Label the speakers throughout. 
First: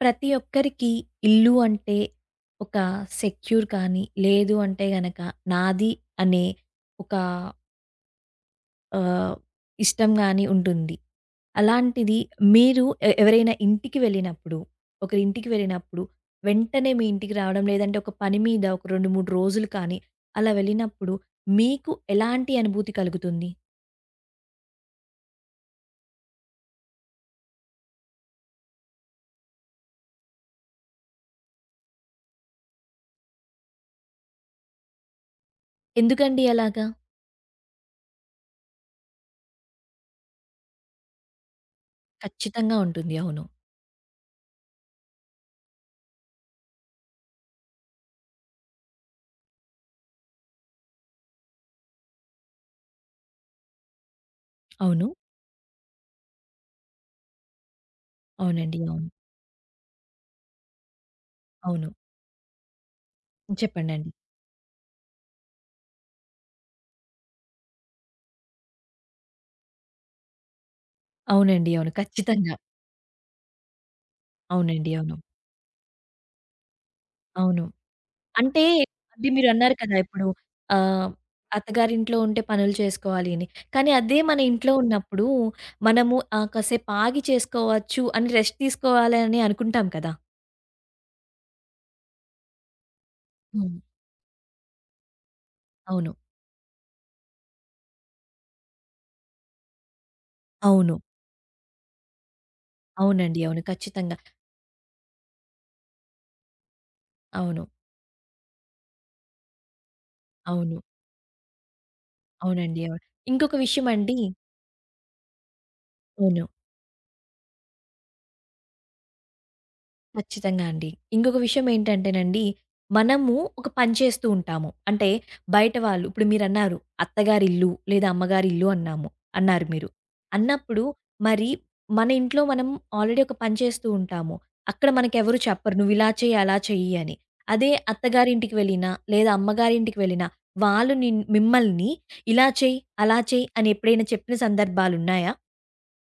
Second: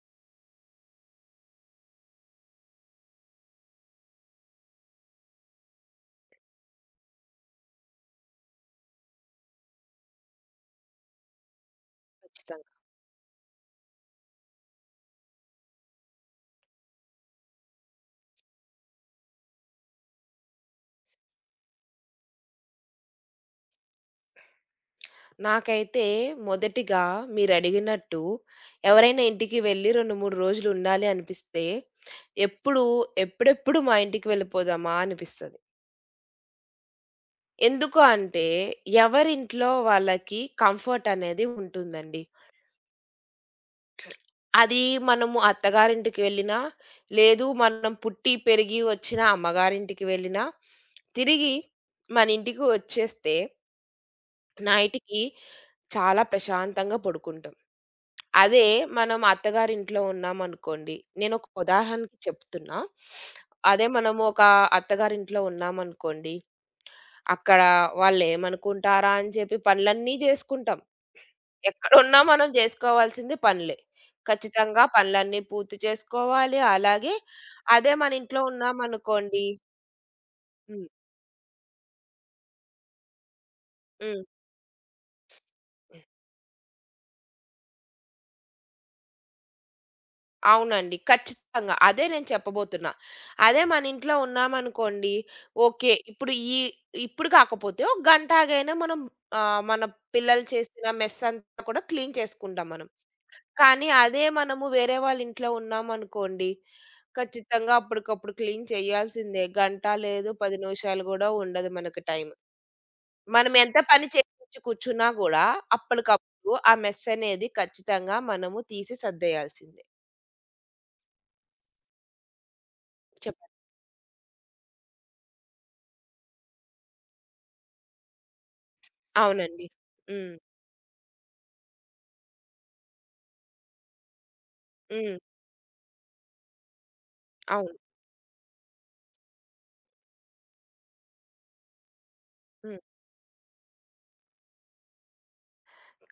Speaker 1: ప్రతి ఒక్కరికి ఇల్లు అంటే ఒక సెక్యూర్ కానీ, లేదు అంటే గనక నాది అనే ఒక ఆహ్, ఇష్టం గాని ఉంటుంది. అలాంటిది
Speaker 2: ఖచ్చితంగా.
Speaker 1: మీరు ఎవరైనా ఇంటికి వెళ్ళినప్పుడు, ఒకరింటికి వెళ్ళినప్పుడు వెంటనే మీ ఇంటికి రావడం లేదంటే ఒక పని మీద ఒక 2, 3 రోజులు కానీ అలా వెళ్ళినప్పుడు మీకు ఎలాంటి అనుభూతి కలుగుతుంది?
Speaker 2: నాకైతే మొదటిగా మీరడిగినట్టు ఎవరైనా ఇంటికి వెళ్లి 2, 3 రోజులు ఉండాలి అనిపిస్తే, ఎప్పుడు ఎప్పుడెప్పుడు మా ఇంటికి వెళ్ళిపోదామా అనిపిస్తది.
Speaker 1: ఎందుకండి అలాగా?
Speaker 2: ఎందుకు అంటే, ఎవరింట్లో వాళ్ళకి కంఫర్ట్ అనేది ఉంటుందండి.
Speaker 1: ఖచ్చితంగా ఉంటుంది. అవును.
Speaker 2: అది మనము అత్తగారింటికి వెళ్ళినా, లేదు మనం పుట్టి, పెరిగి వచ్చిన అమ్మగారింటికి వెళ్ళినా, తిరిగి మన ఇంటికి వచ్చేస్తే
Speaker 1: అవును.
Speaker 2: నైట్‌కి చాలా ప్రశాంతంగా పడుకుంటాం. అదే
Speaker 1: అవునండి. అవును.
Speaker 2: మనం అత్తగారింట్లో ఉన్నామనుకోండి, నేనొక
Speaker 1: అవును.
Speaker 2: ఉదాహరణకి చెప్తున్నా. అదే
Speaker 1: చెప్పండండి.
Speaker 2: మనము ఒక అత్తగారింట్లో ఉన్నామనుకోండి, అక్కడ వాళ్ళేమనుకుంటారా అని చెప్పి పనులన్నీ జేసుకుంటాం.
Speaker 1: అవునండి. అవును.
Speaker 2: ఎక్కడున్నా మనం
Speaker 1: ఖచ్చితంగా.
Speaker 2: జేసుకోవాల్సింది పనులే. ఖచ్చితంగా
Speaker 1: అవునండి. అవును.
Speaker 2: పనులన్నీ పూర్తి చేసుకోవాలి. అలాగే
Speaker 1: అవును.
Speaker 2: అదే మన ఇంట్లో
Speaker 1: అంటే అది
Speaker 2: ఉన్నామనుకోండి.
Speaker 1: మీరన్నారు కదా! ఇప్పుడు
Speaker 2: హ్మ్.
Speaker 1: ఆహ్, అత్తగారింట్లో ఉంటే పనులు చేసుకోవాలి అని. కానీ అదే
Speaker 2: హ్మ్.
Speaker 1: మన ఇంట్లో ఉన్నప్పుడు మనము కాసేపు ఆగి చేసుకోవచ్చు అని రెస్ట్ తీసుకోవాలి అని అనుకుంటాం కదా!
Speaker 2: అవునండి. ఖచ్చితంగా. అదే నేను చెప్పబోతున్నా. అదే
Speaker 1: హ్మ్.
Speaker 2: మన ఇంట్లో ఉన్నామనుకోండి, ఓకే.
Speaker 1: అవును.
Speaker 2: ఇప్పుడు కాకపోతే ఒక గంట ఆగైనా మనం మన పిల్లలు చేసిన
Speaker 1: అవును.
Speaker 2: మెస్ అంతా కూడా క్లీన్ చేసుకుంటాం మనం.
Speaker 1: అవునండి. అవును.
Speaker 2: కానీ
Speaker 1: ఖచ్చితంగా.
Speaker 2: అదే మనము వేరే వాళ్ళ ఇంట్లో ఉన్నామనుకోండి,
Speaker 1: అవును.
Speaker 2: ఖచ్చితంగా అప్పటికప్పుడు క్లీన్ చేయాల్సిందే. గంట లేదు, 10
Speaker 1: అవును.
Speaker 2: నిమిషాలు గూడా ఉండదు మనకు టైం.
Speaker 1: అవునండి. అవును.
Speaker 2: మనం
Speaker 1: ఇంకొక
Speaker 2: ఎంత
Speaker 1: విషయం
Speaker 2: పని
Speaker 1: అండి.
Speaker 2: చేపించి కూర్చున్నా గూడా
Speaker 1: అవును.
Speaker 2: అప్పటికప్పుడు ఆ మెస్ అనేది ఖచ్చితంగా మనము తీసి సర్దేయాల్సిందే.
Speaker 1: ఖచ్చితంగా అండి. ఇంకొక విషయం ఏంటంటేనండి, మనము
Speaker 2: చెప్
Speaker 1: ఒక పని చేస్తూ ఉంటాము. అంటే బయట వాళ్ళు ఇప్పుడు మీరన్నారు అత్తగారిల్లు లేదా అమ్మగారిల్లు అన్నాము అన్నారు
Speaker 2: అవునండి.
Speaker 1: మీరు.
Speaker 2: హ్మ్.
Speaker 1: అన్నప్పుడు మరి మన ఇంట్లో మనం ఆల్రెడీ ఒక పని చేస్తూ ఉంటాము. అక్కడ
Speaker 2: హ్మ్.
Speaker 1: మనకెవరు చెప్పరు నువ్వు ఇలా చెయ్యి, అలా చెయ్యి అని. అదే
Speaker 2: అవును.
Speaker 1: అత్తగారింటికి వెళ్ళినా లేదా అమ్మగారింటికి వెళ్ళినా వాళ్ళు మిమ్మల్ని ఇలా చెయ్యి,
Speaker 2: హ్మ్.
Speaker 1: అలా చెయ్యి అని ఎప్పుడైనా చెప్పిన సందర్భాలున్నాయా?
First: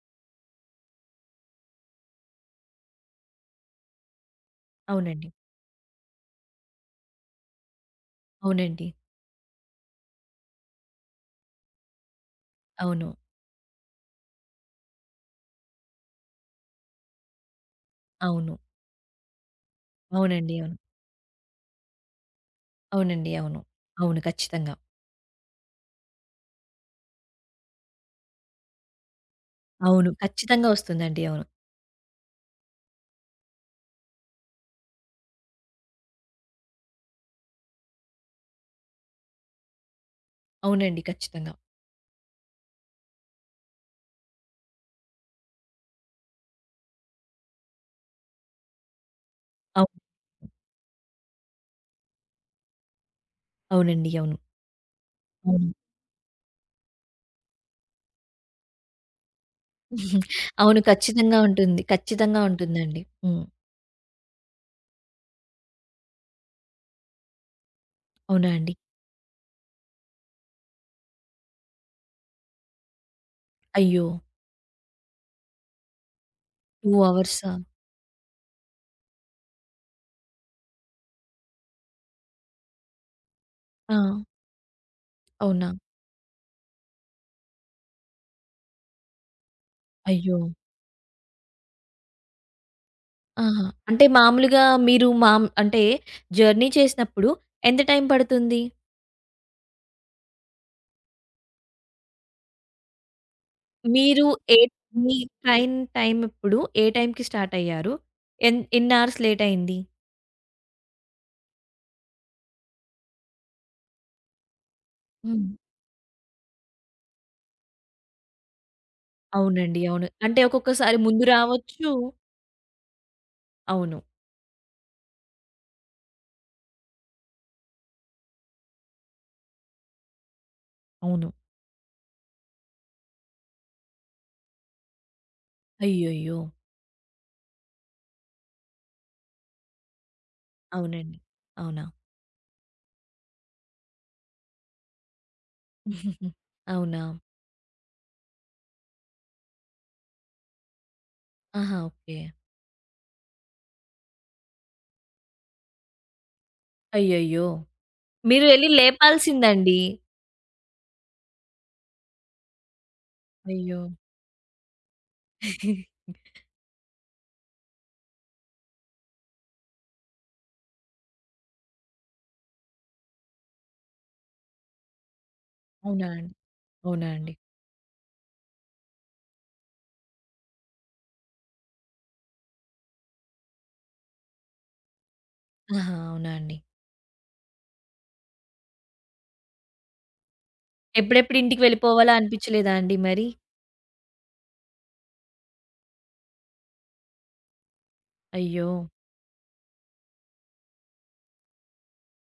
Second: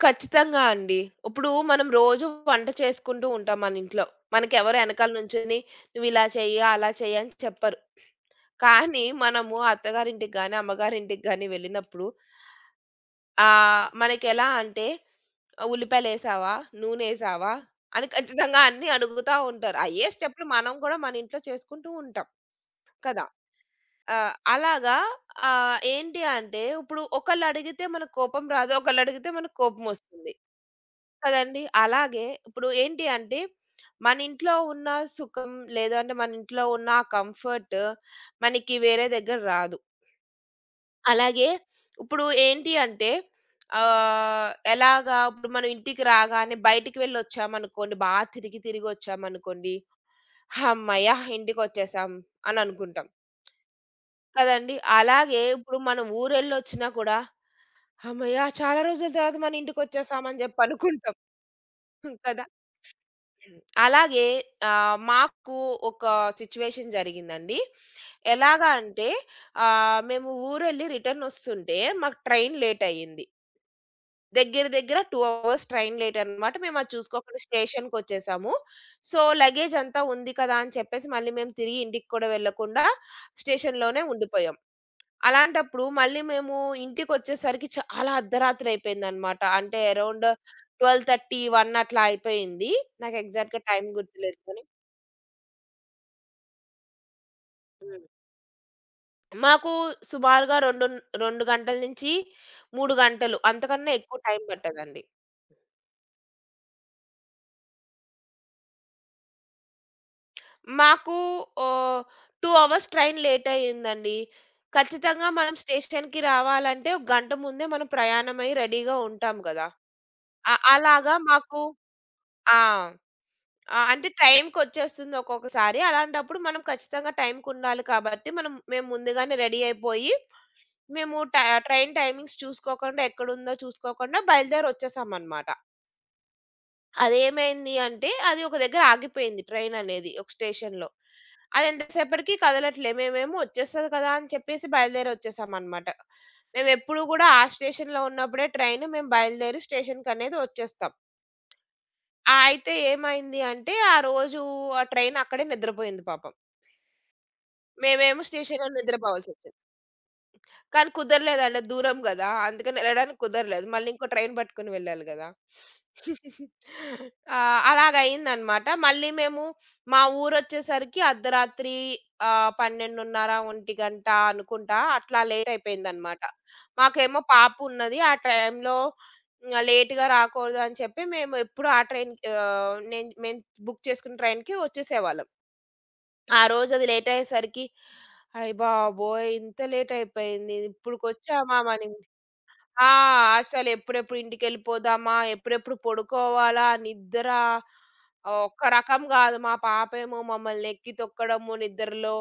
Speaker 2: ఖచ్చితంగా అండి. ఇప్పుడు మనం రోజు వంట చేసుకుంటూ ఉంటాం మన ఇంట్లో. మనకెవరు ఎనకాల
Speaker 1: అవునండి.
Speaker 2: నుంచొని "నువ్విలా చెయ్యి, అలా చెయ్యి" అని చెప్పరు.
Speaker 1: అవునండి.
Speaker 2: కానీ మనము అత్తగారింటికి గాని, అమ్మగారింటికి గాని వెళ్ళినప్పుడు,
Speaker 1: అవును.
Speaker 2: మనకెలా అంటే "ఉల్లిపాయలేసావా? నూనేసావా?" అని
Speaker 1: అవును.
Speaker 2: ఖచ్చితంగా అన్నీ అడుగుతా ఉంటారు. అయ్యే స్టెప్పులు
Speaker 1: అవునండి.
Speaker 2: మనం
Speaker 1: అవును.
Speaker 2: కూడా మన ఇంట్లో చేసుకుంటూ ఉంటాం. కదా!
Speaker 1: అవునండి. అవును.
Speaker 2: ఆ!
Speaker 1: అవును. ఖచ్చితంగా.
Speaker 2: అలాగా, ఏంటి అంటే ఇప్పుడు ఒకళ్ళడిగితే మనకు కోపం రాదు. ఒకళ్ళడిగితే మనకు
Speaker 1: అవును.
Speaker 2: కోపమొస్తుంది.
Speaker 1: ఖచ్చితంగా వస్తుందండి. అవును.
Speaker 2: కదండీ! అలాగే ఇప్పుడు ఏంటి అంటే మన ఇంట్లో ఉన్న సుఖం, లేదు అంటే మన ఇంట్లో ఉన్న ఆ కంఫర్ట్ మనకి వేరే దగ్గర రాదు.
Speaker 1: అవునండి.
Speaker 2: అలాగే
Speaker 1: ఖచ్చితంగా.
Speaker 2: ఇప్పుడు ఏంటి అంటే, ఎలాగా ఇప్పుడు మనం ఇంటికి రాగానే బయటికి వెళ్ళొచ్చామనుకోండి, బా తిరిగి తిరిగొచ్చామనుకోండి,
Speaker 1: అవును.
Speaker 2: హమ్మయ్య! ఇంటికొచ్చేసాం అని అనుకుంటాం.
Speaker 1: అవునండి. అవును.
Speaker 2: కదండీ! అలాగే
Speaker 1: అవును.
Speaker 2: ఇప్పుడు మనం ఊరెళ్ళొచ్చినా కూడా, హమ్మయ్య! చాలా రోజుల తర్వాత మన ఇంటికొచ్చేసామని జెప్పి
Speaker 1: అవును.
Speaker 2: అనుకుంటాం.
Speaker 1: ఖచ్చితంగా ఉంటుంది.
Speaker 2: హ్మ్.
Speaker 1: ఖచ్చితంగా
Speaker 2: కదా!
Speaker 1: ఉంటుందండి. హ్మ్.
Speaker 2: అలాగే మాకు ఒక సిట్యుయేషన్ జరిగిందండి.
Speaker 1: అవునా
Speaker 2: ఎలాగా
Speaker 1: అండి?
Speaker 2: అంటే మేము ఊరెళ్ళి రిటర్నొస్తుంటే మాకు ట్రైన్ లేటయింది.
Speaker 1: అయ్యో!
Speaker 2: దగ్గర దగ్గర 2 అవర్స్ ట్రైన్ లేటనమాట. మేమది
Speaker 1: 2
Speaker 2: చూసుకోకుండా
Speaker 1: అవర్సా?
Speaker 2: స్టేషన్‌కొచ్చేసాము. సో, లగేజంతా ఉంది కదా! అని చెప్పేసి మళ్ళీ మేము తిరిగి ఇంటికి కూడా వెళ్ళకుండా
Speaker 1: ఆ!
Speaker 2: స్టేషన్‌లోనే ఉండిపోయాం.
Speaker 1: అవునా?
Speaker 2: అలాంటప్పుడు మళ్ళీ మేము ఇంటికొచ్చేసరికి చాలా అర్ధరాత్రి అయిపోయిందనమాట. అంటే అరౌండ్
Speaker 1: అయ్యో!
Speaker 2: 12:30, 1 అట్లా అయిపోయింది. నాకు ఎగ్జాక్ట్‌గా
Speaker 1: ఆహా!
Speaker 2: టైం
Speaker 1: అంటే
Speaker 2: గుర్తులేదు కానీ.
Speaker 1: మామూలుగా మీరు అంటే జర్నీ చేసినప్పుడు ఎంత
Speaker 2: హ్మ్.
Speaker 1: టైం పడుతుంది?
Speaker 2: మాకు సుమారుగా 2 గంటల నుంచి 3 గంటలు అంతకన్నా ఎక్కువ
Speaker 1: మీరు
Speaker 2: టైం
Speaker 1: ఏ
Speaker 2: పట్టదండి.
Speaker 1: మీ ట్రైన్ టైమ్ ఎప్పుడు? ఏ టైంకి స్టార్ట్ అయ్యారు? ఎన్ని అవర్స్ లేట్ అయింది?
Speaker 2: మాకు ఓహ్, 2 అవర్స్ ట్రైన్ లేట్ అయిందండి. ఖచ్చితంగా
Speaker 1: హ్మ్.
Speaker 2: మనం స్టేషన్‌కి రావాలంటే ఒక గంట ముందే మనం ప్రయాణమై రెడీగా ఉంటాం గదా!
Speaker 1: అవునండి. అవును. అంటే
Speaker 2: అ
Speaker 1: ఒక్కొక్కసారి
Speaker 2: అలాగా
Speaker 1: ముందు
Speaker 2: మాకు
Speaker 1: రావచ్చు.
Speaker 2: ఆ! ఆ!
Speaker 1: అవును.
Speaker 2: అంటే టైంకొచ్చేస్తుంది ఒక్కొక్కసారి. అలాంటప్పుడు మనం ఖచ్చితంగా టైంకుండాలి కాబట్టి, మేము ముందుగానే రెడీ అయిపోయి, మేము
Speaker 1: అవును.
Speaker 2: ట్రైన్ టైమింగ్స్ చూసుకోకుండా, ఎక్కడుందో చూసుకోకుండా బయలుదేరొచ్చేసామనమాట.
Speaker 1: అయ్యయ్యో!
Speaker 2: అదేమైంది అంటే, అది ఒక దగ్గర ఆగిపోయింది ట్రైననేది ఒక స్టేషన్‌లో.
Speaker 1: అవునండి.
Speaker 2: అది
Speaker 1: అవునా?
Speaker 2: ఎంతసేపటికి కదలట్లే. మేమేమో వచ్చేస్తది కదా! అని చెప్పేసి బయలుదేరొచ్చేసామనమాట.
Speaker 1: అవునా?
Speaker 2: మేమెప్పుడు గూడా ఆ స్టేషన్‌లో ఉన్నప్పుడే ట్రైను మేము బయలుదేరి స్టేషన్‌కనేది వచ్చేస్తాం.
Speaker 1: ఆహా! ఓకే.
Speaker 2: ఆ! అయితే ఏమైంది అంటే, ఆ రోజు ఆ ట్రైన్ అక్కడే నిద్రపోయింది పాపం.
Speaker 1: అయ్యయ్యో!
Speaker 2: మేమేమో
Speaker 1: మీరు
Speaker 2: స్టేషన్‌లో
Speaker 1: వెళ్లి
Speaker 2: నిద్రపోవాల్సొచ్చింది.
Speaker 1: లేపాల్సిందండి.
Speaker 2: కానీ కుదరలేదండి. దూరం గదా! అందుకని వెళ్ళడానికి కుదరలేదు.
Speaker 1: అయ్యో!
Speaker 2: మళ్ళీ ఇంకో ట్రైన్ పట్టుకొని వెళ్ళాలి గదా! ఆ! అలాగయిందనమాట. మళ్ళీ మేము మా ఊరొచ్చేసరికి అర్ధరాత్రి 12:30, 1 గంట అనుకుంటా అట్లా లేట్
Speaker 1: అవునా
Speaker 2: అయిపోయిందనమాట.
Speaker 1: అండి? అవునా
Speaker 2: మాకేమో
Speaker 1: అండి?
Speaker 2: పాప ఉన్నది. ఆ టైంలో ఇంగ లేట్‌గా రాకూడదు అని చెప్పి మేము ఎప్పుడు ఆ ట్రైన్, ఆహ్, నేను మేము బుక్ చేసుకున్న ట్రైన్‌కి వచ్చేసేవాళ్ళం.
Speaker 1: ఆహా! అవునా
Speaker 2: ఆ
Speaker 1: అండి?
Speaker 2: రోజది లేట్ అయ్యేసరికి అయ్ బాబోయ్! ఇంత లేట్ అయిపోయింది.
Speaker 1: ఎప్పుడెప్పుడు
Speaker 2: ఇప్పుడుకొచ్చామా
Speaker 1: ఇంటికి
Speaker 2: మనం.
Speaker 1: వెళ్ళిపోవాలా అనిపించలేదా
Speaker 2: ఆ!
Speaker 1: అండి మరి?
Speaker 2: అసలెప్పుడెప్పుడు ఇంటికెళ్ళిపోదామా? ఎప్పుడెప్పుడు పడుకోవాలా? నిద్ర ఒక్క
Speaker 1: అయ్యో!
Speaker 2: రకం గాదు. మా పాపేమో మమ్మల్ని ఎక్కి తొక్కడము నిద్రలో.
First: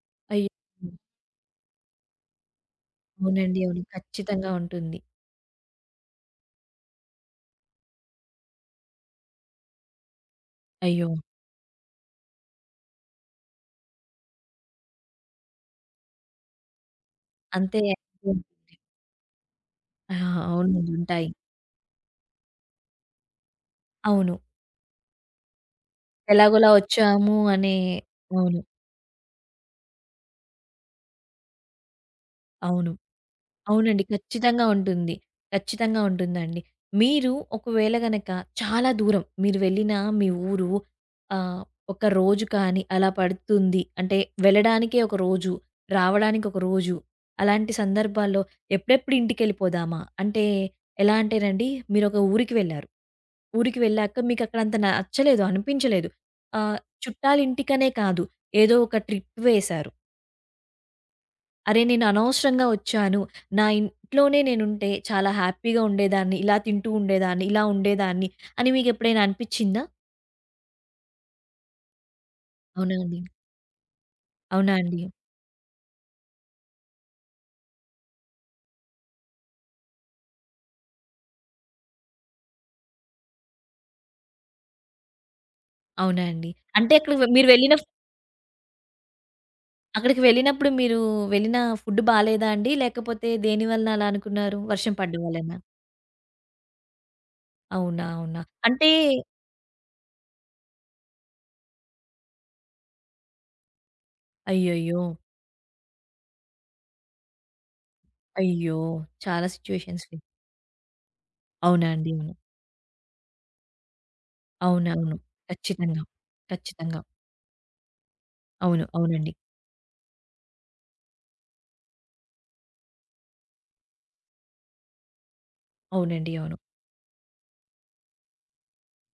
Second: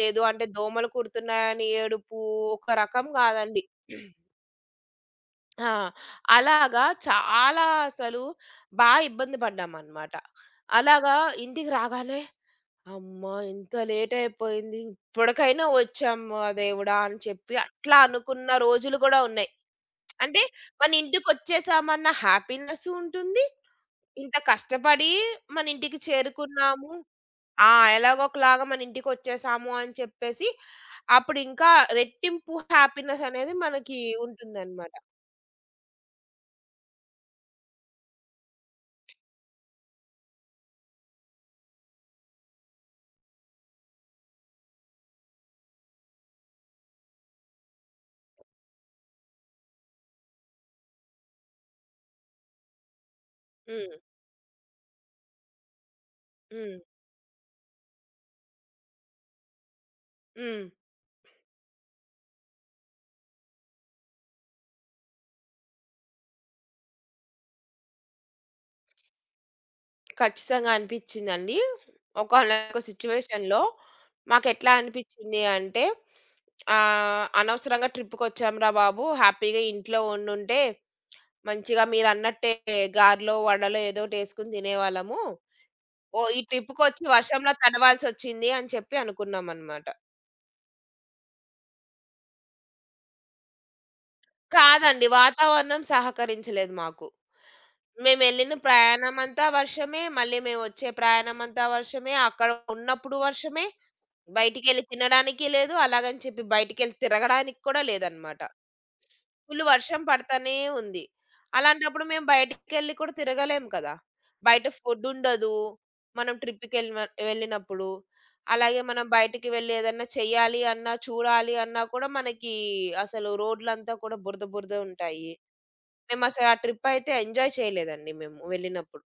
Speaker 2: లేదు అంటే
Speaker 1: అయ్యో!
Speaker 2: దోమలు కుడుతున్నాయని ఏడుపు. ఒక రకం
Speaker 1: అవునండి.
Speaker 2: గాదండి.
Speaker 1: అవును. ఖచ్చితంగా ఉంటుంది.
Speaker 2: ఆ! అలాగా చాలా అసలు బా ఇబ్బంది పడ్డామనమాట.
Speaker 1: అయ్యో!
Speaker 2: అలాగా ఇంటికి రాగానే అమ్మా! ఇంత లేట్ అయిపోయింది. ఇప్పటికైనా వచ్చామ్మా దేవుడా! అని చెప్పి
Speaker 1: అంతే.
Speaker 2: అట్లా అనుకున్న రోజులు కూడా ఉన్నాయి.
Speaker 1: ఆ!
Speaker 2: అంటే
Speaker 1: అవునండి.
Speaker 2: మన
Speaker 1: ఉంటాయి.
Speaker 2: ఇంటికొచ్చేసామన్న హ్యాపీనెస్సు ఉంటుంది.
Speaker 1: అవును.
Speaker 2: ఇంత కష్టపడి మన ఇంటికి
Speaker 1: ఎలాగోలా
Speaker 2: చేరుకున్నాము.
Speaker 1: వచ్చాము
Speaker 2: ఆ!
Speaker 1: అనే.
Speaker 2: ఎలాగో
Speaker 1: అవును.
Speaker 2: ఒకలాగా మన ఇంటికొచ్చేసాము అని చెప్పేసి అప్పుడు ఇంకా రెట్టింపు
Speaker 1: అవును.
Speaker 2: హ్యాపీనెస్ అనేది మనకి
Speaker 1: అవునండి. ఖచ్చితంగా
Speaker 2: ఉంటుందన్నమాట.
Speaker 1: ఉంటుంది. ఖచ్చితంగా ఉంటుందండి. మీరు ఒకవేళ గనక చాలా దూరం మీరు వెళ్ళిన మీ ఊరు, ఆహ్, ఒక రోజు కానీ అలా పడుతుంది. అంటే వెళ్ళడానికే ఒక రోజు, రావడానికి ఒక రోజు. అలాంటి సందర్భాల్లో ఎప్పుడెప్పుడు ఇంటికెళ్ళిపోదామా? అంటే ఎలా అంటేనండి మీరొక ఊరికి వెళ్లారు. ఊరికి
Speaker 2: హ్మ్.
Speaker 1: వెళ్ళాక మీకక్కడ అంత నచ్చలేదు, అనిపించలేదు.
Speaker 2: హ్మ్.
Speaker 1: ఆహ్, చుట్టాలింటికనే కాదు ఏదో ఒక ట్రిప్ వేశారు.
Speaker 2: హ్మ్.
Speaker 1: అరే! నేను అనవసరంగా వచ్చాను. నా ఇంట్లోనే నేనుంటే చాలా హ్యాపీగా ఉండేదాన్ని. ఇలా తింటూ ఉండేదాన్ని. ఇలా ఉండేదాన్ని అని మీకెప్పుడైనా అనిపిచ్చిందా?
Speaker 2: ఖచ్చితంగా అనిపిచ్చిందండి. ఒకానొక
Speaker 1: అవునా అండి?
Speaker 2: సిట్యుయేషన్‌లో మాకెట్లా
Speaker 1: అవునా అండి?
Speaker 2: అనిపిచ్చింది అంటే, అనవసరంగా ట్రిప్‌కొచ్చాంరా బాబు! హ్యాపీగా ఇంట్లో ఉండుంటే, మంచిగా మీరన్నట్టే గారెలో, వడలో ఏదోటేసుకొని తినేవాళ్ళము.
Speaker 1: అవునా
Speaker 2: ఓహ్! ఈ
Speaker 1: అండి? అంటే
Speaker 2: ట్రిప్‌కొచ్చి
Speaker 1: అక్కడికి మీరు
Speaker 2: వర్షంలో
Speaker 1: వెళ్ళిన
Speaker 2: తడవాల్సొచ్చింది అని చెప్పి అనుకున్నామనమాట.
Speaker 1: అక్కడికి వెళ్ళినప్పుడు మీరు వెళ్ళిన ఫుడ్ బాలేదా అండి? లేకపోతే దేని వలన అలా అనుకున్నారు? వర్షం
Speaker 2: కాదండి.
Speaker 1: పడ్డం వల్లనా?
Speaker 2: వాతావరణం సహకరించలేదు మాకు.
Speaker 1: అవునా? అవునా?
Speaker 2: మేమెళ్ళిన
Speaker 1: అంటే
Speaker 2: ప్రయాణమంతా వర్షమే, మళ్ళీ మేమొచ్చే ప్రయాణమంతా వర్షమే, అక్కడ ఉన్నప్పుడు వర్షమే, బయటికెళ్ళి
Speaker 1: అయ్యయ్యో!
Speaker 2: తినడానికి లేదు. అలాగని చెప్పి బయటికెళ్ళి తిరగడానికి కూడా లేదనమాట.
Speaker 1: అయ్యో! చాలా
Speaker 2: ఫుల్ వర్షం
Speaker 1: సిట్యుయేషన్స్.
Speaker 2: పడతానే ఉంది.
Speaker 1: అవునా
Speaker 2: అలాంటప్పుడు
Speaker 1: అండి?
Speaker 2: మేము
Speaker 1: అవును.
Speaker 2: బయటికెళ్ళి కూడా తిరగలేం కదా! బయట
Speaker 1: అవునవును.
Speaker 2: ఫుడ్డుండదు.
Speaker 1: ఖచ్చితంగా.
Speaker 2: మనం
Speaker 1: ఖచ్చితంగా.
Speaker 2: వెళ్ళినప్పుడు. అలాగే
Speaker 1: అవును.
Speaker 2: మనం
Speaker 1: అవునండి.
Speaker 2: బయటికి వెళ్లి ఏదన్నా చేయాలి అన్నా, చూడాలి అన్నా కూడా మనకి అసలు రోడ్లంతా కూడా బురద బురద ఉంటాయి.
Speaker 1: అవునండి.
Speaker 2: మేమసలు
Speaker 1: అవును.
Speaker 2: ఆ ట్రిప్ అయితే ఎంజాయ్ చేయలేదండి మేము వెళ్ళినప్పుడు.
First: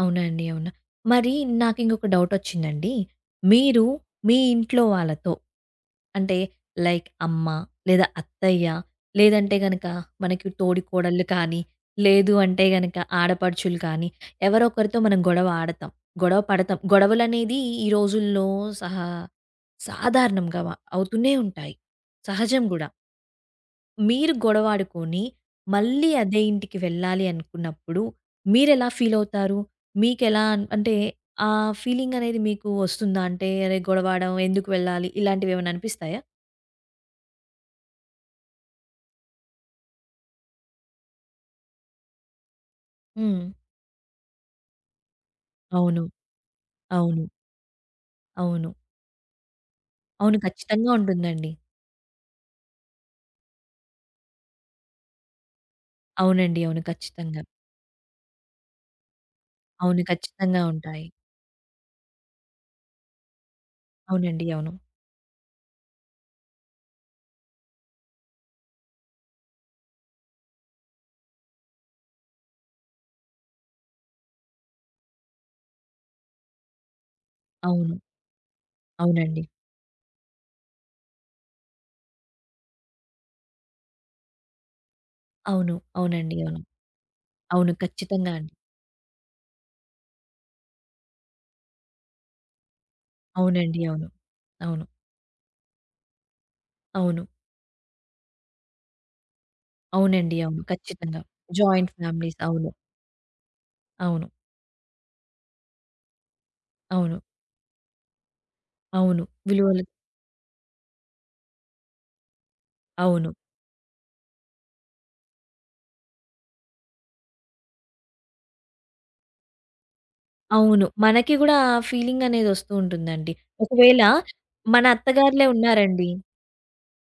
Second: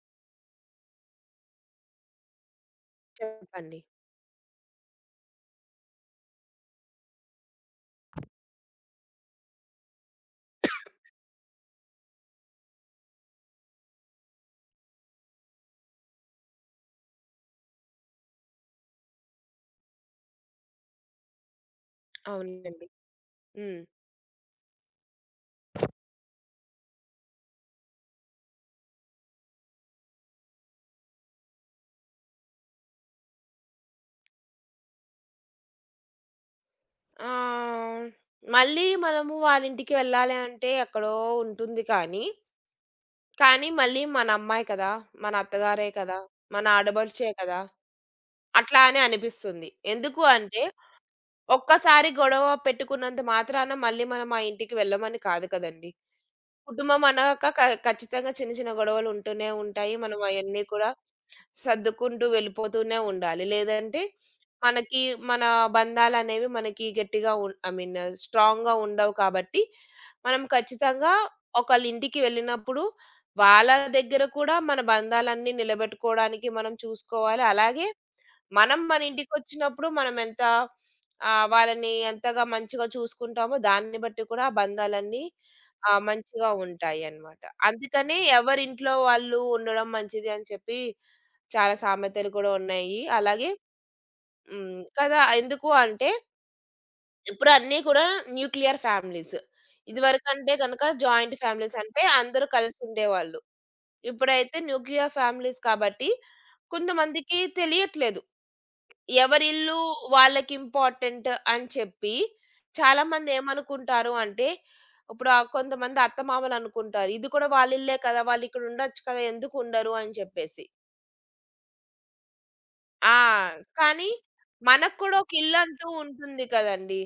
Speaker 1: అవునా అండి. అవునా! మరి నాకింకొక డౌటొచ్చిందండి.
Speaker 2: చెప్పండి.
Speaker 1: మీరు మీ ఇంట్లో వాళ్ళతో అంటే లైక్ అమ్మ, లేదా అత్తయ్య, లేదంటే గనక మనకి తోడి కోడళ్ళు కానీ, లేదు అంటే గనక ఆడపడుచులు కానీ, ఎవరో ఒకరితో మనం గొడవ ఆడతాం. గొడవ పడతాం. గొడవలనేది ఈ రోజుల్లో సహా సాధారణంగా అవుతూనే ఉంటాయి. సహజం
Speaker 2: అవునండి.
Speaker 1: గూడా.
Speaker 2: హ్మ్.
Speaker 1: మీరు గొడవాడుకొని, మళ్ళీ అదే ఇంటికి వెళ్ళాలి అనుకున్నప్పుడు మీరెలా ఫీలవుతారు? మీకెలా అంటే ఆ ఫీలింగనేది మీకు వస్తుందా? అంటే అరే! గొడవాడడం, ఎందుకు వెళ్ళాలి ఇలాంటివేమన్నా అనిపిస్తాయా?
Speaker 2: ఆ! మళ్ళీ మనము వాళ్ళింటికి వెళ్ళాలి అంటే ఎక్కడో ఉంటుంది కానీ,
Speaker 1: హ్మ్.
Speaker 2: కానీ మళ్ళీ మన అమ్మాయి కదా! మన అత్తగారే
Speaker 1: అవును.
Speaker 2: కదా! మన
Speaker 1: అవును.
Speaker 2: ఆడబడుచే కదా!
Speaker 1: అవును.
Speaker 2: అట్లా అని అనిపిస్తుంది. ఎందుకు
Speaker 1: అవును.
Speaker 2: అంటే,
Speaker 1: ఖచ్చితంగా ఉంటుందండి.
Speaker 2: ఒక్కసారి గొడవ పెట్టుకున్నంత మాత్రాన మళ్ళీ మనం ఆ ఇంటికి వెళ్ళమని కాదు కదండీ!
Speaker 1: అవునండి. అవును.
Speaker 2: కుటుంబం
Speaker 1: ఖచ్చితంగా.
Speaker 2: అన్నాక క ఖచ్చితంగా చిన్న చిన్న గొడవలు ఉంటూనే ఉంటాయి.
Speaker 1: అవును.
Speaker 2: మనం
Speaker 1: ఖచ్చితంగా
Speaker 2: అయన్నీ కూడా
Speaker 1: ఉంటాయి.
Speaker 2: సర్దుకుంటూ వెళ్ళిపోతూనే ఉండాలి. లేదంటే
Speaker 1: అవునండి. అవును.
Speaker 2: మనకి మన బంధాలనేవి మనకి గట్టిగా ఐ మీన్ స్ట్రాంగ్‌గా ఉండవు కాబట్టి, మనం ఖచ్చితంగా ఒకళ్ళ ఇంటికి వెళ్ళినప్పుడు వాళ్ళ దగ్గర కూడా మన బంధాలన్నీ నిలబెట్టుకోవడానికి మనం చూసుకోవాలి. అలాగే
Speaker 1: అవును.
Speaker 2: మనం మన
Speaker 1: అవునండి.
Speaker 2: ఇంటికొచ్చినప్పుడు మనం ఎంత వాళ్ళని ఎంతగా మంచిగా చూసుకుంటామో దాన్ని బట్టి కూడా ఆ బంధాలన్నీ
Speaker 1: అవును.
Speaker 2: ఆ!
Speaker 1: అవునండి.
Speaker 2: మంచిగా
Speaker 1: అవును.
Speaker 2: ఉంటాయన్నమాట.
Speaker 1: అవును.
Speaker 2: అందుకని
Speaker 1: ఖచ్చితంగా అండి.
Speaker 2: ఎవరింట్లో వాళ్ళు ఉండడం మంచిది అని చెప్పి చాలా సామెతలు కూడా ఉన్నాయి. అలాగే
Speaker 1: అవునండి. అవును.
Speaker 2: హ్మ్.
Speaker 1: అవును.
Speaker 2: కదా! ఎందుకు అంటే
Speaker 1: అవును.
Speaker 2: ఇప్పుడు అన్నీ కూడా న్యూక్లియర్ ఫ్యామిలీస్.
Speaker 1: అవునండి.
Speaker 2: ఇదివరకంటే
Speaker 1: అవును.
Speaker 2: గనక
Speaker 1: ఖచ్చితంగా.
Speaker 2: జాయింట్ ఫ్యామిలీస్
Speaker 1: జాయింట్
Speaker 2: అంటే
Speaker 1: ఫ్యామిలీస్.
Speaker 2: అందరూ
Speaker 1: అవును.
Speaker 2: కలిసి ఉండేవాళ్ళు.
Speaker 1: అవును.
Speaker 2: ఇప్పుడైతే న్యూక్లియర్ ఫ్యామిలీస్ కాబట్టి
Speaker 1: అవును.
Speaker 2: కొంతమందికి తెలియట్లేదు.
Speaker 1: అవును.
Speaker 2: ఎవరిల్లు
Speaker 1: విలువలు.
Speaker 2: వాళ్ళకింపార్టెంట్ అని చెప్పి,
Speaker 1: అవును.
Speaker 2: చాలామంది ఏమనుకుంటారు అంటే, ఇప్పుడు కొంతమంది అత్తమామలనుకుంటారు. ఇది కూడా వాళ్ళిల్లే కదా! వాళ్ళిక్కడుండొచ్చు కదా! ఎందుకుండరు అని చెప్పేసి.
Speaker 1: అవును. మనకి గూడా ఆ ఫీలింగ్ అనేది వస్తూ
Speaker 2: ఆ!
Speaker 1: ఉంటుందండి. ఒకవేళ
Speaker 2: కానీ
Speaker 1: మన
Speaker 2: మనకు కూడా ఒక
Speaker 1: అత్తగారులే
Speaker 2: ఇల్లంటూ
Speaker 1: ఉన్నారండి.
Speaker 2: ఉంటుంది కదండీ!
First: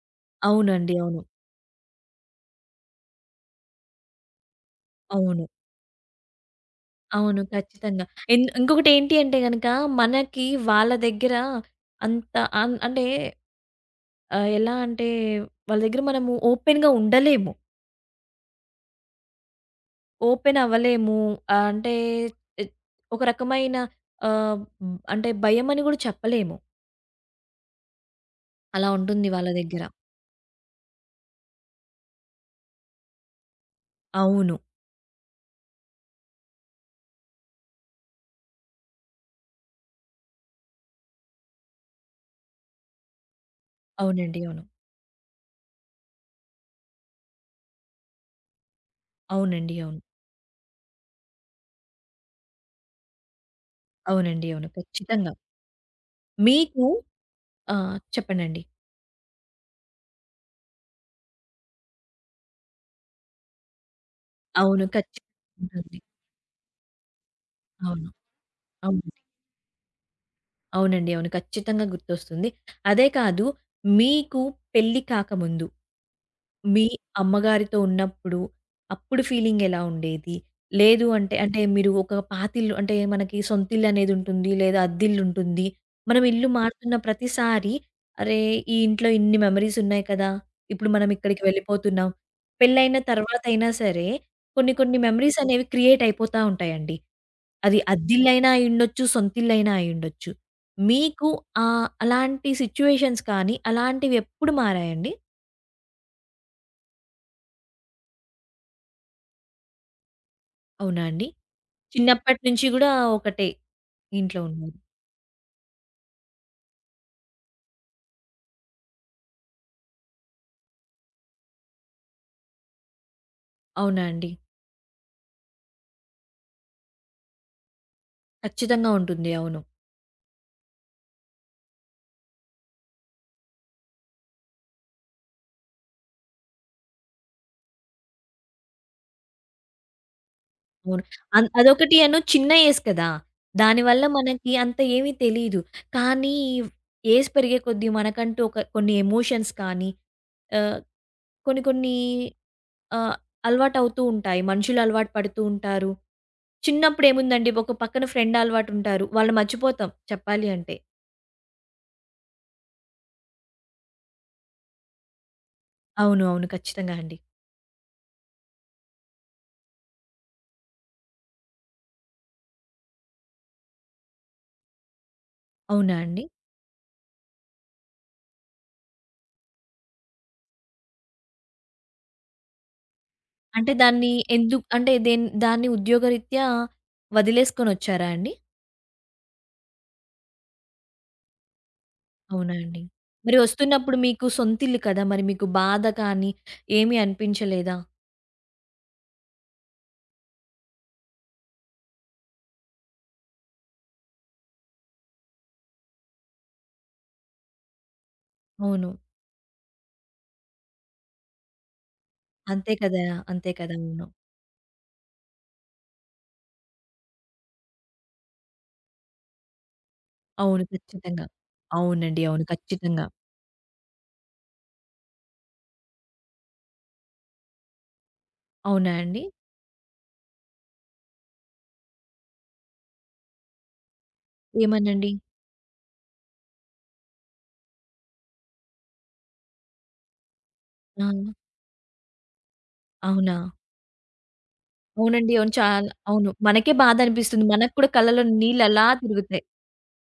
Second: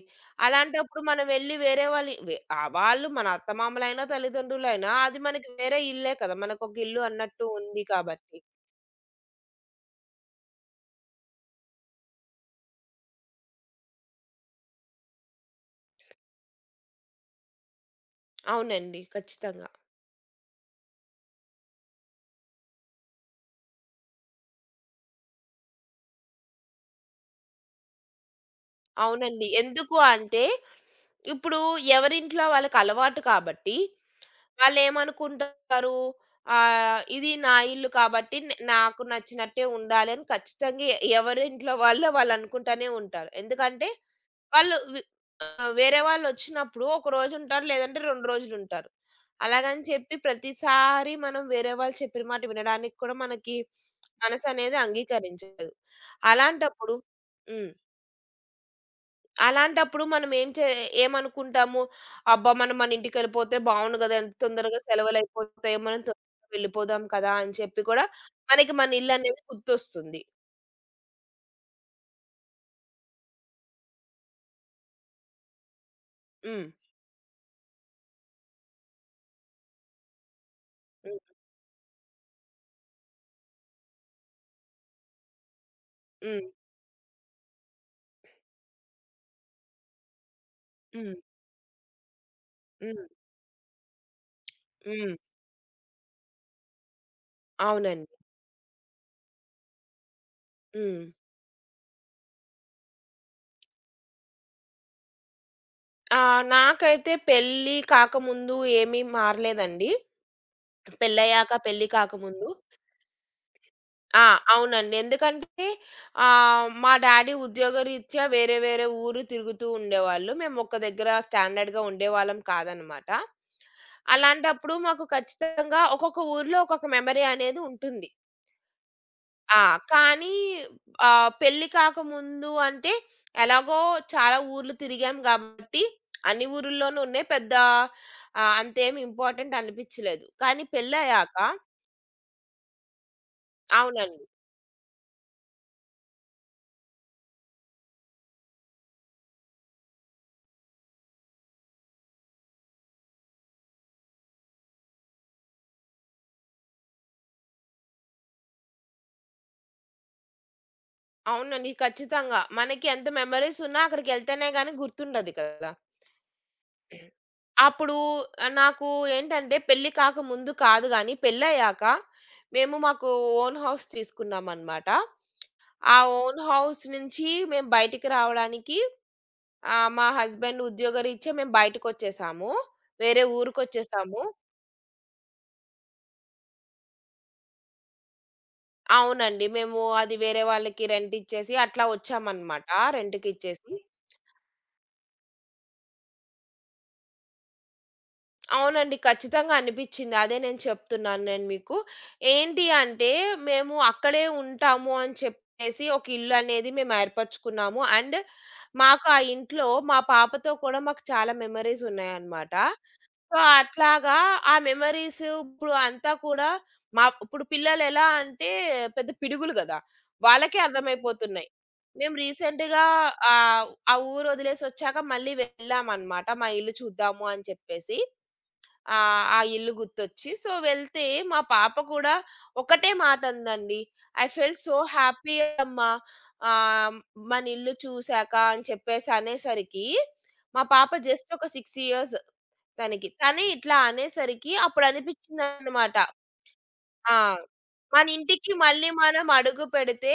Speaker 1: అవునండి.
Speaker 2: అలాంటప్పుడు
Speaker 1: అవును.
Speaker 2: మనం వెళ్లి వేరే వాళ్ళి వె ఆహ్, వాళ్ళు మన అత్తమామలైనా, తల్లిదండ్రులైనా అది
Speaker 1: అవును.
Speaker 2: మనకి వేరే ఇల్లే కదా! మనకొక ఇల్లు
Speaker 1: అవును.
Speaker 2: అన్నట్టు ఉంది
Speaker 1: ఖచ్చితంగా.
Speaker 2: కాబట్టి.
Speaker 1: ఇంకొకటేంటి అంటే గనక మనకి వాళ్ళ దగ్గర అంత అంటే ఎలా అంటే వాళ్ళ దగ్గర మనము ఓపెన్‌గా ఉండలేము.
Speaker 2: అవునండి. ఖచ్చితంగా.
Speaker 1: ఓపెన్ అవ్వలేము. అంటే ఎత్ ఒక రకమైన అంటే భయమని గూడా చెప్పలేము. అలా ఉంటుంది
Speaker 2: అవునండి.
Speaker 1: వాళ్ళ దగ్గర.
Speaker 2: ఎందుకు అంటే ఇప్పుడు ఎవరింట్లో వాళ్ళకలవాటు కాబట్టి,
Speaker 1: అవును.
Speaker 2: వాళ్ళేమనుకుంటారు, ఇది నా ఇల్లు కాబట్టి నాకు నచ్చినట్టే ఉండాలని ఖచ్చితంగా ఎవరింట్లో వాళ్ళో వాళ్ళనుకుంటానే ఉంటారు. ఎందుకంటే,
Speaker 1: అవునండి. అవును.
Speaker 2: వాళ్ళు వి వేరే వాళ్ళొచ్చినప్పుడు ఒక రోజుంటారు, లేదంటే 2 రోజులుంటారు.
Speaker 1: అవునండి.
Speaker 2: అలాగని
Speaker 1: అవును.
Speaker 2: చెప్పి ప్రతిసారి మనం వేరే వాళ్ళు చెప్పిన మాట వినడానికి కూడా మనకి
Speaker 1: అవునండి. అవును.
Speaker 2: మనసనేది
Speaker 1: ఖచ్చితంగా.
Speaker 2: అంగీకరించదు.
Speaker 1: మీకు.
Speaker 2: అలాంటప్పుడు హ్మ్.
Speaker 1: ఆ! చెప్పండండి.
Speaker 2: అలాంటప్పుడు మనం ఏం చే ఏమనుకుంటాము? అబ్బా! మనం మన ఇంటికెళ్ళిపోతే బావుండు గదా! ఎంత తొందరగా
Speaker 1: అవును. ఖచ్చితంగా
Speaker 2: సెలవులయిపోతాయో
Speaker 1: ఉంటుంది.
Speaker 2: మనం తొందరగా వెళ్ళిపోదాం కదా! అని చెప్పి కూడా
Speaker 1: అవును.
Speaker 2: మనకి మన
Speaker 1: అవును.
Speaker 2: ఇల్లనేది గుర్తొస్తుంది.
Speaker 1: అవునండి. అవును. ఖచ్చితంగా గుర్తొస్తుంది. అదే కాదు మీకు పెళ్లి కాకముందు,
Speaker 2: హ్మ్.
Speaker 1: మీ అమ్మగారితో ఉన్నప్పుడు, అప్పుడు ఫీలింగ్ ఎలా ఉండేది? లేదు
Speaker 2: హ్మ్.
Speaker 1: అంటే, అంటే మీరు ఒక పాతిల్లు అంటే మనకి సొంతిల్లు అనేదుంటుంది. లేదా అద్దిల్లుంటుంది. మనం
Speaker 2: హ్మ్.
Speaker 1: ఇల్లు మారుతున్న ప్రతిసారి అరే! ఈ ఇంట్లో ఇన్ని మెమోరీస్ ఉన్నాయి కదా! ఇప్పుడు మనం
Speaker 2: హ్మ్.
Speaker 1: ఇక్కడికి వెళ్ళిపోతున్నాం. పెళ్లైన
Speaker 2: హ్మ్.
Speaker 1: తర్వాతైనా సరే కొన్ని కొన్ని
Speaker 2: హ్మ్.
Speaker 1: మెమోరీస్ అనేవి క్రియేట్ అయిపోతా ఉంటాయండి. అది
Speaker 2: అవునండి.
Speaker 1: అద్దిల్లైనా అయ్యుండొచ్చు. సొంతిల్లైనా అయ్యుండొచ్చు.
Speaker 2: హ్మ్.
Speaker 1: మీకు అలాంటి సిట్యుయేషన్స్ కానీ, అలాంటివి ఎప్పుడు మారాయండి?
Speaker 2: నాకైతే పెళ్లి కాకముందు ఏమీ మారలేదండి.
Speaker 1: అవునా అండి?
Speaker 2: పెళ్లయ్యాక, పెళ్లి
Speaker 1: చిన్నప్పటి
Speaker 2: కాకముందు
Speaker 1: నుంచి గూడా ఒకటే
Speaker 2: ఆ!
Speaker 1: ఇంట్లో ఉన్నారు.
Speaker 2: అవునండి. ఎందుకంటే మా డ్యాడీ ఉద్యోగరీత్యా వేరే వేరే ఊరు తిరుగుతూ ఉండేవాళ్ళు. మేము ఒక్క దగ్గర స్టాండర్డ్‌గా ఉండేవాళ్ళం కాదనమాట.
Speaker 1: అవునా అండి?
Speaker 2: అలాంటప్పుడు మాకు ఖచ్చితంగా ఒక్కొక్క ఊర్లో ఒక్కొక్క మెమరీ అనేది ఉంటుంది.
Speaker 1: ఖచ్చితంగా ఉంటుంది. అవును.
Speaker 2: ఆ! కానీ పెళ్లి కాకముందు అంటే ఎలాగో చాలా ఊర్లు తిరిగాం కాబట్టి అన్ని ఊరుల్లోనూ ఉన్నాయి. పెద్ద అంతేమి ఇంపార్టెంట్ అనిపిచ్చలేదు. కానీ
Speaker 1: అవును.
Speaker 2: పెళ్లయ్యాక
Speaker 1: అదొకటి చిన్న ఏజ్ కదా! దానివల్ల
Speaker 2: అవునండి.
Speaker 1: మనకి అంత ఏమీ తెలీదు. కానీ ఏజ్ పెరిగే కొద్దీ మనకంటూ ఒక కొన్ని ఎమోషన్స్ కానీ, ఆహ్, కొన్ని కొన్ని ఆహ్, అలవాటవుతూ ఉంటాయి. మనుషులు అలవాటు పడుతూ ఉంటారు. చిన్నప్పుడేముందండి ఒక పక్కన ఫ్రెండ్ అలవాటుంటారు. వాళ్ళని మర్చిపోతాం చెప్పాలి అంటే.
Speaker 2: అవునండి. ఖచ్చితంగా. మనకి ఎంత మెమోరీస్ ఉన్నా అక్కడికెళ్తేనే గాని గుర్తుండదు కదా!
Speaker 1: అవును. అవును. ఖచ్చితంగా అండి.
Speaker 2: అప్పుడు నాకు ఏంటంటే పెళ్లి కాకముందు కాదు గానీ పెళ్లయ్యాక మాకు ఓన్ హౌస్ తీసుకున్నామనమాట.
Speaker 1: అవునా
Speaker 2: ఆ
Speaker 1: అండి?
Speaker 2: ఓన్ హౌస్ నుంచి మేము బయటికి రావడానికి, మా హస్బెండ్ ఉద్యోగరీత్యా మేము బయటకొచ్చేసాము. వేరే
Speaker 1: అంటే దాన్ని
Speaker 2: ఊరికొచ్చేసాము.
Speaker 1: ఎందుకు అంటే దాన్ని ఉద్యోగరీత్యా వదిలేసుకొనొచ్చారా అండి?
Speaker 2: అవునండి. మేము అది వేరే వాళ్ళకి రెంటిచ్చేసి అట్లా
Speaker 1: అవునా
Speaker 2: వచ్చామనమాట
Speaker 1: అండి? మరి
Speaker 2: రెంట్‌కిచ్చేసి.
Speaker 1: ఒస్తున్నప్పుడు మీకు సొంతిల్లు కదా! మరి మీకు బాధ కానీ ఏమీ అనిపించలేదా?
Speaker 2: అవునండి. ఖచ్చితంగా అనిపిచ్చింది. అదే నేను చెప్తున్నాను నేను మీకు. ఏంటి అంటే, మేము అక్కడే ఉంటాము అని చెప్పేసి ఒక ఇల్లనేది మేము ఏర్పరచుకున్నాము. అండ్
Speaker 1: అవును.
Speaker 2: మాకు ఆ ఇంట్లో మా పాపతో కూడా మాకు చాలా మెమోరీస్ ఉన్నాయన్నమాట.
Speaker 1: అంతే కదా!
Speaker 2: సో,
Speaker 1: అంతే కదా! అవును.
Speaker 2: అట్లాగా ఆ మెమోరీస్ ఇప్పుడు అంతా కూడా మా ఇప్పుడు పిల్లలెలా అంటే పెద్ద పిడుగులు గదా! వాళ్ళకే
Speaker 1: అవును. ఖచ్చితంగా.
Speaker 2: అర్థమైపోతున్నాయి. మేము
Speaker 1: అవునండి. అవును.
Speaker 2: రీసెంట్‌గా
Speaker 1: ఖచ్చితంగా.
Speaker 2: ఆ ఆ ఊరు వదిలేసొచ్చాక మళ్ళీ వెళ్ళామన్నమాట. మా ఇల్లు చూద్దాము అని చెప్పేసి.
Speaker 1: అవునా
Speaker 2: ఆ!
Speaker 1: అండి?
Speaker 2: ఆ ఇల్లు గుర్తొచ్చి. సో, వెళ్తే మా పాప కూడా ఒకటే మాట అందండి. "ఐ ఫెల్ట్ సో
Speaker 1: ఏమనండి?
Speaker 2: హ్యాపీ అమ్మా, ఆహ్, మన ఇల్లు చూసాక" అని చెప్పేసి అనేసరికి, మా పాప
Speaker 1: ఆ!
Speaker 2: జస్ట్ ఒక 6 ఇయర్స్ తనకి.
Speaker 1: అవునా?
Speaker 2: తనే ఇట్లా అనేసరికి అప్పుడు
Speaker 1: అవునండి. అవును. చాలా
Speaker 2: అనిపించిందనమాట.
Speaker 1: అవును. మనకే
Speaker 2: ఆ!
Speaker 1: బాధనిపిస్తుంది. మనకు కూడా
Speaker 2: మన
Speaker 1: కళ్ళలో
Speaker 2: ఇంటికి
Speaker 1: నీళ్ళలా
Speaker 2: మళ్ళీ మనం
Speaker 1: తిరుగుతాయి.
Speaker 2: అడుగు పెడితే,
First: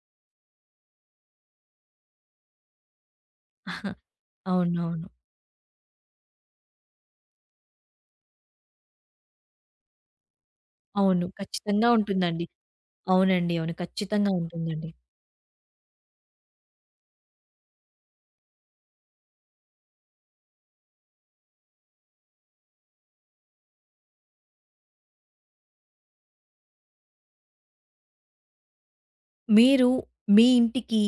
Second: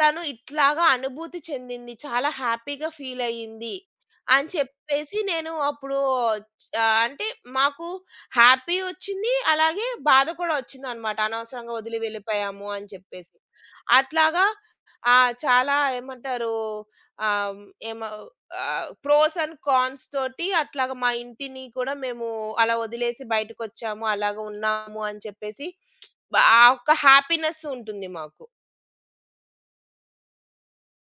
Speaker 2: తను ఇట్లాగా అనుభూతి చెందింది. చాలా హ్యాపీగా ఫీల్ అయ్యింది. అని
Speaker 1: అవునవును. అవును.
Speaker 2: చెప్పేసి నేను అప్పుడు అంటే మాకు హ్యాపీ ఒచ్చింది. అలాగే బాధ కూడా ఒచ్చిందనమాట.
Speaker 1: అవును
Speaker 2: అనవసరంగా
Speaker 1: ఖచ్చితంగా
Speaker 2: వదిలి
Speaker 1: ఉంటుందండి.
Speaker 2: వెళ్ళిపోయాము అని చెప్పేసి.
Speaker 1: అవునండి. అవును. ఖచ్చితంగా
Speaker 2: అట్లాగా
Speaker 1: ఉంటుందండి.
Speaker 2: చాలా ఏమంటారు, ఆహ్, ఏమ ప్రోస్ అండ్ కాన్స్ తోటి అట్లాగా మా ఇంటిని కూడా మేము అలా వదిలేసి బయటకొచ్చాము, అలాగ ఉన్నాము అని చెప్పేసి బా ఆ ఒక్క హ్యాపీనెస్ ఉంటుంది మాకు.
Speaker 1: మీరు మీ ఇంటికి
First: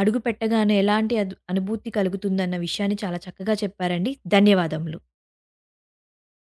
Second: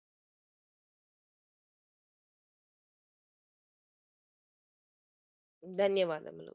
Speaker 1: అడుగుపెట్టగానే ఎలాంటి అనుభూతి కలుగుతుందన్న విషయాన్ని చాలా చక్కగా చెప్పారండి. ధన్యవాదములు.
Speaker 2: ధన్యవాదములు.